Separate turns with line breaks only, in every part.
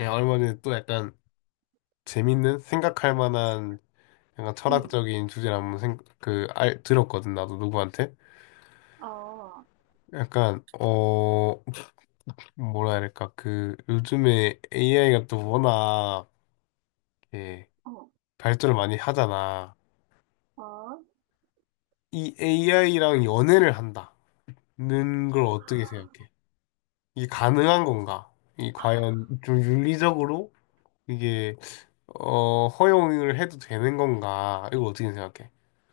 예 얼마는 또 약간 재밌는 생각할 만한 약간
음,
철학적인 주제를 한번 들었거든, 나도 누구한테.
아,
약간, 뭐라 해야 될까, 요즘에 AI가 또 워낙, 예
어,
발전을 많이 하잖아.
아,
이 AI랑 연애를 한다는 걸 어떻게 생각해? 이게 가능한 건가? 이 과연 좀 윤리적으로 이게, 허용을 해도 되는 건가? 이거 어떻게 생각해?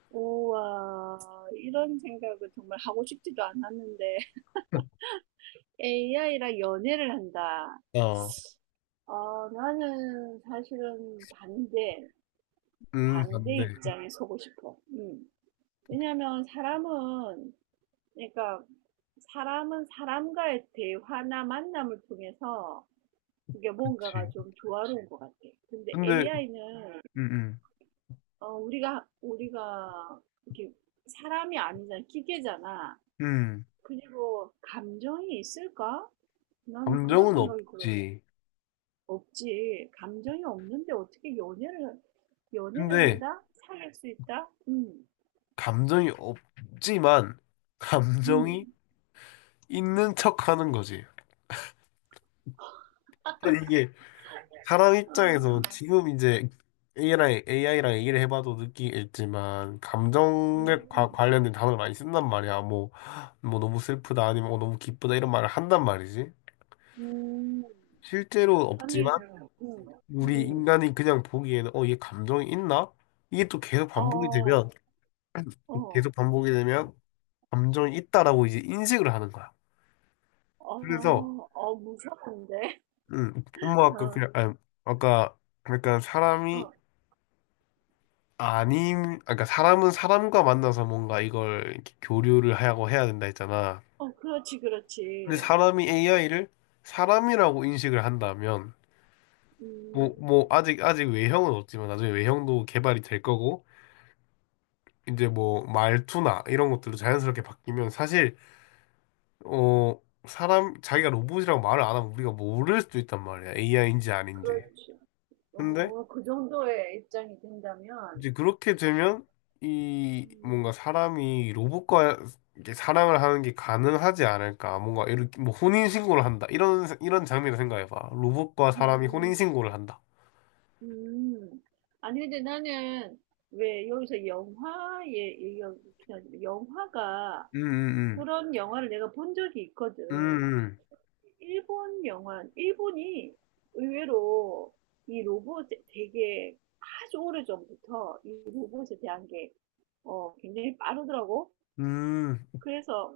우와, 이런 생각을 정말 하고 싶지도 않았는데, AI랑 연애를 한다.
어,
어, 나는 사실은 반대, 반대
반대.
입장에 서고 싶어. 왜냐면 사람은, 그러니까 사람은 사람과의 대화나 만남을 통해서 그게 뭔가가
그치.
좀 조화로운 것 같아. 근데
근데,
AI는
음,
어, 우리가, 이렇게, 사람이 아니잖아. 기계잖아.
음, 음.
그리고, 감정이 있을까? 나는 그런
감정은
생각이 들어서.
없지.
없지. 감정이 없는데 어떻게 연애를
근데,
한다? 사귈 수 있다?
감정이 없지만, 감정이
음,
있는 척 하는 거지. 근데 이게, 사람
어,
입장에서 지금 이제 AI랑, AI랑 얘기를 해봐도 느끼겠지만, 감정에
음,
관련된 단어를 많이 쓴단 말이야. 뭐, 너무 슬프다, 아니면 너무 기쁘다, 이런 말을 한단 말이지.
음.
실제로
아니,
없지만,
음,
우리
음.
인간이 그냥 보기에는, 얘 감정이 있나? 이게 또
어, 어,
계속 반복이 되면 감정이 있다라고 이제 인식을 하는 거야.
어,
그래서
어, 무서운데?
음, 엄마 아까
어,
그냥 아니, 아까 그러니까 사람이
어,
그러니까 사람은 사람과 만나서 뭔가 이걸 이렇게 교류를 하고 해야 된다 했잖아.
어, 그렇지,
근데
그렇지.
사람이 AI를 사람이라고 인식을 한다면
음,
뭐 아직 외형은 없지만 나중에 외형도 개발이 될 거고 이제 뭐 말투나 이런 것들도 자연스럽게 바뀌면 사실, 어, 자기가 로봇이라고 말을 안 하면 우리가 모를 수도 있단 말이야. AI인지 아닌지.
그렇지.
근데
그 정도의 입장이 된다면,
이제 그렇게 되면 이 뭔가
음,
사람이 로봇과 이렇게 사랑을 하는 게 가능하지 않을까. 뭔가 이렇게 뭐 혼인신고를 한다. 이런, 이런 장면을 생각해봐. 로봇과 사람이
음,
혼인신고를 한다.
음. 아니, 근데 나는 왜 여기서 영화에 얘기하긴 하지만, 영화가,
음, 음,
그런 영화를 내가 본 적이 있거든.
음,
일본 영화, 일본이 의외로 이 로봇 되게 아주 오래전부터 이 로봇에 대한 게 굉장히 빠르더라고.
음,
그래서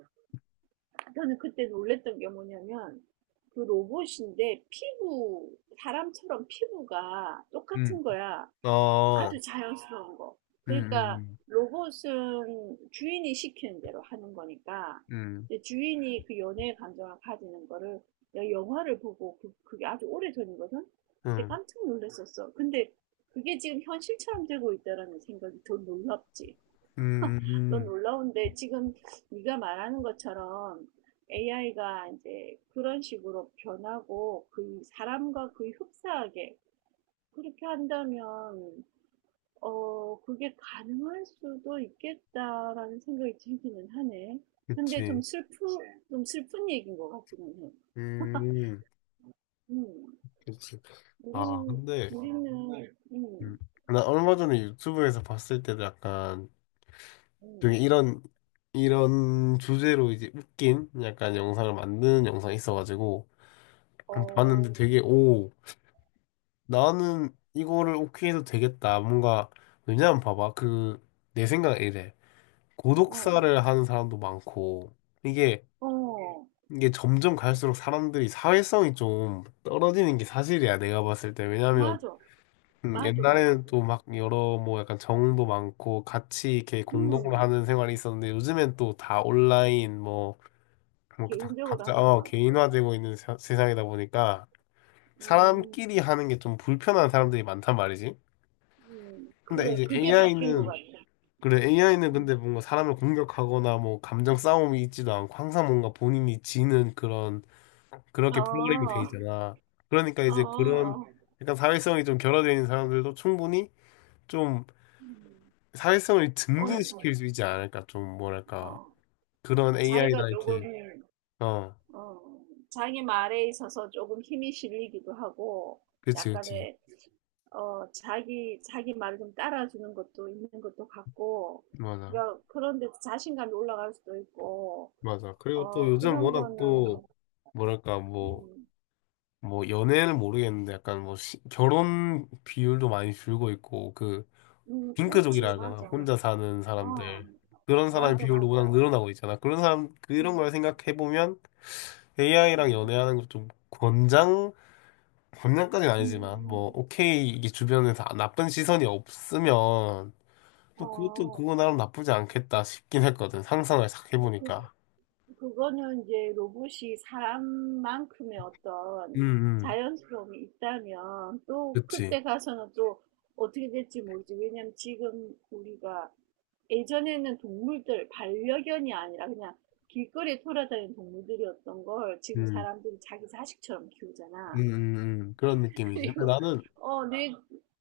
저는 그때 놀랬던 게 뭐냐면 그 로봇인데 피부, 사람처럼 피부가
음, 음,
똑같은 거야.
어,
아주 자연스러운 거.
음,
그러니까
음,
로봇은 주인이 시키는 대로 하는 거니까
음.
이제 주인이 그 연애의 감정을 가지는 거를 내가 영화를 보고 그게 아주 오래전이거든? 그때
음.
깜짝 놀랐었어. 근데 그게 지금 현실처럼 되고 있다라는 생각이 더 놀랍지.
음, 음,
또
음,
놀라운데 지금 네가 말하는 것처럼 AI가 이제 그런 식으로 변하고 그 사람과 거의 흡사하게 그렇게 한다면 그게 가능할 수도 있겠다라는 생각이 들기는 하네. 근데
그치.
좀 슬픈 얘기인 것 같기는 해.
음,
음,
그치. 아,
우리는
근데
우리는
음.
음,
나 얼마 전에 유튜브에서 봤을 때도 약간
음,
중에 이런 주제로 이제 웃긴 약간 영상을 만드는 영상이 있어가지고
어,
봤는데 되게 오 나는 이거를 오케이 해도 되겠다. 뭔가 왜냐면 봐봐 그 내 생각은 이래,
어,
고독사를 하는 사람도 많고 이게
어,
이게 점점 갈수록 사람들이 사회성이 좀 떨어지는 게 사실이야 내가 봤을 때. 왜냐면
맞아, 맞아, 맞아.
옛날에는 또 막 여러 뭐 약간 정도 많고 같이 이렇게 공동으로
음.
하는 생활이 있었는데 요즘엔 또 다 온라인 뭐, 뭐다
개인적으로
각자
한 게 많고.
개인화되고 있는 세상이다 보니까
음,
사람끼리 하는 게 좀 불편한 사람들이 많단 말이지. 근데
그래.
이제
그게 바뀐 것
AI는,
같아.
그래, AI는 근데
음.
뭔가 사람을 공격하거나 뭐 감정 싸움이 있지도 않고 항상 뭔가 본인이 지는 그런, 그렇게 프로그램이 돼
어,
있잖아. 그러니까 이제 그런
어,
약간 사회성이 좀 결여되어 있는 사람들도 충분히 좀
음,
사회성을
어느
증진시킬 수 있지 않을까? 좀 뭐랄까
어.
그런
자기가
AI나 이렇게
조금,
어,
어, 자기 말에 있어서 조금 힘이 실리기도 하고,
그치, 그치.
약간의, 자기 말을 좀 따라주는 것도 있는 것도 같고,
맞아,
그러니까 그런데 자신감이 올라갈 수도 있고,
맞아. 그리고 또
어,
요즘
그런
워낙 또
거는,
뭐랄까
음,
뭐 연애는 모르겠는데 약간 뭐 결혼 비율도 많이 줄고 있고 그
그렇지,
핑크족이라 하잖아,
맞아.
혼자 사는
어,
사람들. 그런 사람
맞아,
비율도
맞아.
워낙 늘어나고 있잖아. 그런 사람 그런
음.
걸 생각해 보면 AI랑
음.
연애하는 거좀 장난까지는 아니지만 뭐
음.
오케이, 이게 주변에서 나쁜 시선이 없으면 또 그것도
어,
그거 나름 나쁘지 않겠다 싶긴 했거든, 상상을 싹
뭐
해보니까.
그거는 이제 로봇이 사람만큼의
음,
어떤
음.
자연스러움이 있다면 또
그치.
그때 가서는 또 어떻게 될지 모르지. 왜냐면 지금 우리가 예전에는 동물들, 반려견이 아니라 그냥 길거리에 돌아다니는 동물들이었던 걸 지금
음,
사람들이 자기 자식처럼
음,
키우잖아.
음, 그런 느낌이지. 근데
그리고,
나는
내,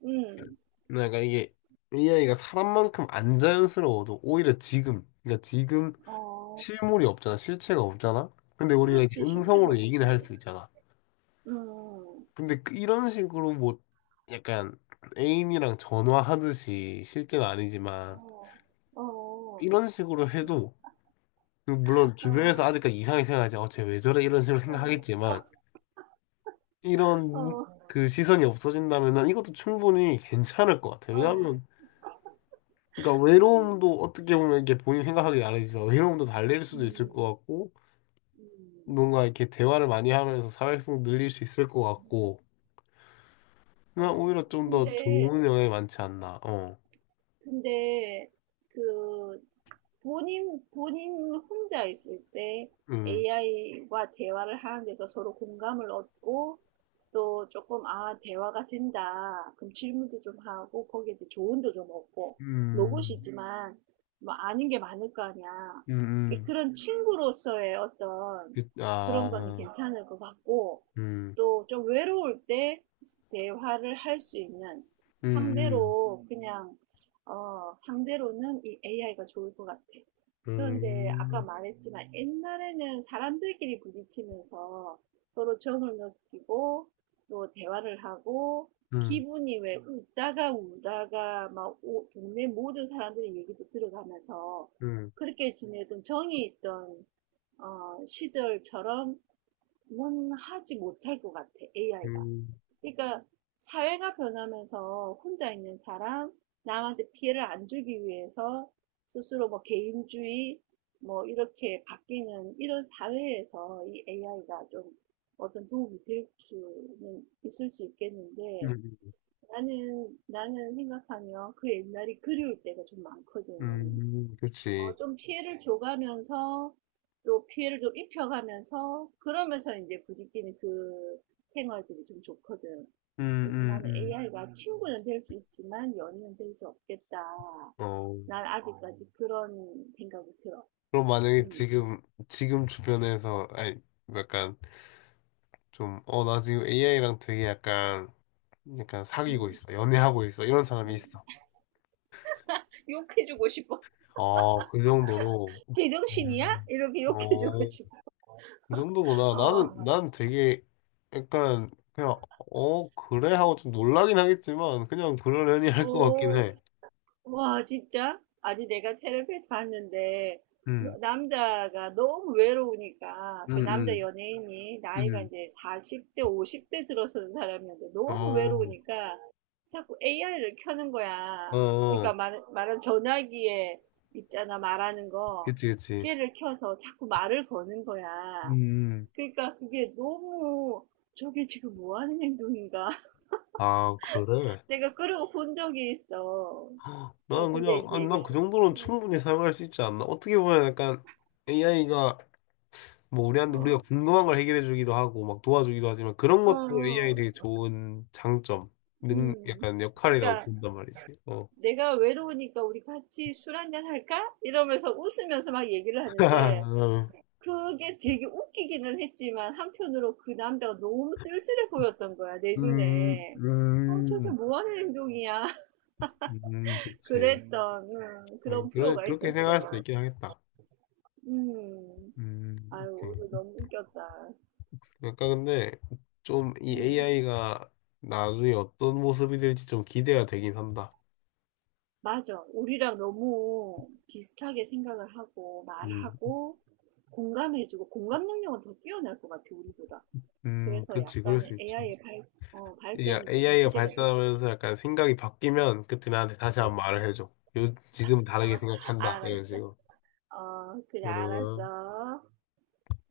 음,
내가 이게 AI가 사람만큼 안 자연스러워도 오히려 지금 그러니까 지금
어,
실물이 없잖아, 실체가 없잖아. 근데 우리가 이제
그렇지, 실체가
음성으로
없지.
얘기를 할 수 있잖아.
음.
근데 이런 식으로 뭐 약간 애인이랑 전화하듯이 실제는 아니지만
어. 어어.
이런 식으로 해도 물론 주변에서
아.
아직까지 이상하게 생각하지, 어쟤 왜 저래, 이런 식으로
어.
생각하겠지만 이런
어.
그 시선이 없어진다면은 이것도 충분히 괜찮을 것 같아요.
어. 어.
왜냐하면 그러니까
음.
외로움도 어떻게 보면 이게 본인 생각하기 나름이지만 외로움도 달랠 수도 있을 것
음.
같고
음.
뭔가 이렇게 대화를 많이 하면서 사회성 늘릴 수 있을 것
음.
같고 그냥
어.
오히려 좀 더
근데
좋은 영향이 많지 않나, 어,
근데 그 본인 혼자 있을 때
음,
AI와 대화를 하는 데서 서로 공감을 얻고 또 조금, 대화가 된다. 그럼 질문도 좀 하고 거기에 대해 조언도 좀 얻고
음,
로봇이지만 뭐 아는 게 많을 거 아니야.
음,
이게
음,
그런 친구로서의 어떤 그런 거는
아,
괜찮을 것 같고
음,
또 좀 외로울 때 대화를 할 수 있는
음, 음,
상대로 그냥 상대로는 이 AI가 좋을 것 같아.
음,
그런데 아까
음,
말했지만 옛날에는 사람들끼리 부딪히면서 서로 정을 느끼고 또 대화를 하고
음, 음.
기분이 왜 웃다가 울다가 막 동네 모든 사람들의 얘기도 들어가면서
음,
그렇게 지내던 정이 있던 시절처럼은 하지 못할 것 같아, AI가.
음,
그러니까 사회가 변하면서 혼자 있는 사람, 남한테 피해를 안 주기 위해서 스스로 뭐 개인주의, 뭐 이렇게 바뀌는 이런 사회에서 이 AI가 좀 어떤 도움이 될 수는 있을 수 있겠는데
음,
나는 생각하면 그 옛날이 그리울 때가 좀 많거든.
그치.
좀 피해를 줘가면서 또 피해를 좀 입혀가면서 그러면서 이제 부딪히는 그 생활들이 좀 좋거든.
음,
그래서
음,
나는
음.
AI가 친구는 될 수 있지만 연인은 될 수 없겠다.
어,
난 아직까지 그런 생각이 들어.
그럼 만약에
음,
지금 주변에서, 아니, 약간 좀, 나 지금 AI랑 되게 약간, 사귀고
음,
있어. 연애하고 있어. 이런 사람이
음.
있어.
욕해주고 싶어.
어, 그 정도로.
개정신이야?
음,
이렇게 욕해주고
어,
싶어.
그 정도구나.
어,
난 되게 약간, 그냥, 그래? 하고 좀 놀라긴 하겠지만, 그냥 그러려니 할 것 같긴
어.
해.
와, 진짜? 아니, 내가 테레비에서 봤는데,
음,
남자가 너무 외로우니까,
음,
그 남자
음,
연예인이 나이가
음.
이제 40대, 50대 들어서는 사람이었는데, 너무
어.
외로우니까 자꾸 AI를 켜는
어,
거야. 그러니까
어.
말한 전화기에 있잖아, 말하는 거.
그치, 그치.
걔를 켜서 자꾸 말을 거는 거야.
음,
그러니까 그게 너무, 저게 지금 뭐 하는 행동인가?
아, 그래?
내가 끌어본 적이 있어.
난
근데
그냥,
이제
아니,
이게,
난 그 정도는 충분히 사용할 수 있지 않나? 어떻게 보면 약간 AI가 뭐 우리한테
어,
우리가 궁금한 걸 해결해 주기도 하고 막 도와주기도 하지만 그런
어,
것도 AI
어,
되게 좋은 장점,
음.
약간 역할이라고
그러니까
본단 말이지. 어.
내가 외로우니까 우리 같이 술 한잔 할까? 이러면서 웃으면서 막 얘기를 하는데 그게 되게 웃기기는 했지만 한편으로 그 남자가 너무 쓸쓸해 보였던 거야, 내
음,
눈에. 저게
음,
뭐 하는 행동이야?
그치.
그랬던
아니,
그런
그래,
프로가
그렇게 생각할 수도
있었어.
있긴 하겠다.
음.
음.
아유, 오늘
음.
너무 웃겼다.
그러니까 근데 좀 이
음,
AI가 나중에 어떤 모습이 될지 좀 기대가 되긴 한다.
맞아. 우리랑 너무 비슷하게 생각을 하고
음,
말하고 공감해주고 공감 능력은 더 뛰어날 것 같아 우리보다. 그래서
그렇지, 그럴
약간은
수 있지.
AI의 발전이 조금
AI가
기대가 돼.
발전하면서 약간 생각이 바뀌면 그때 나한테 다시 한번 말을
그렇지.
해줘. 요, 지금
어,
다르게 생각한다. 이런
알았어.
식으로.
어, 그래
음.
알았어.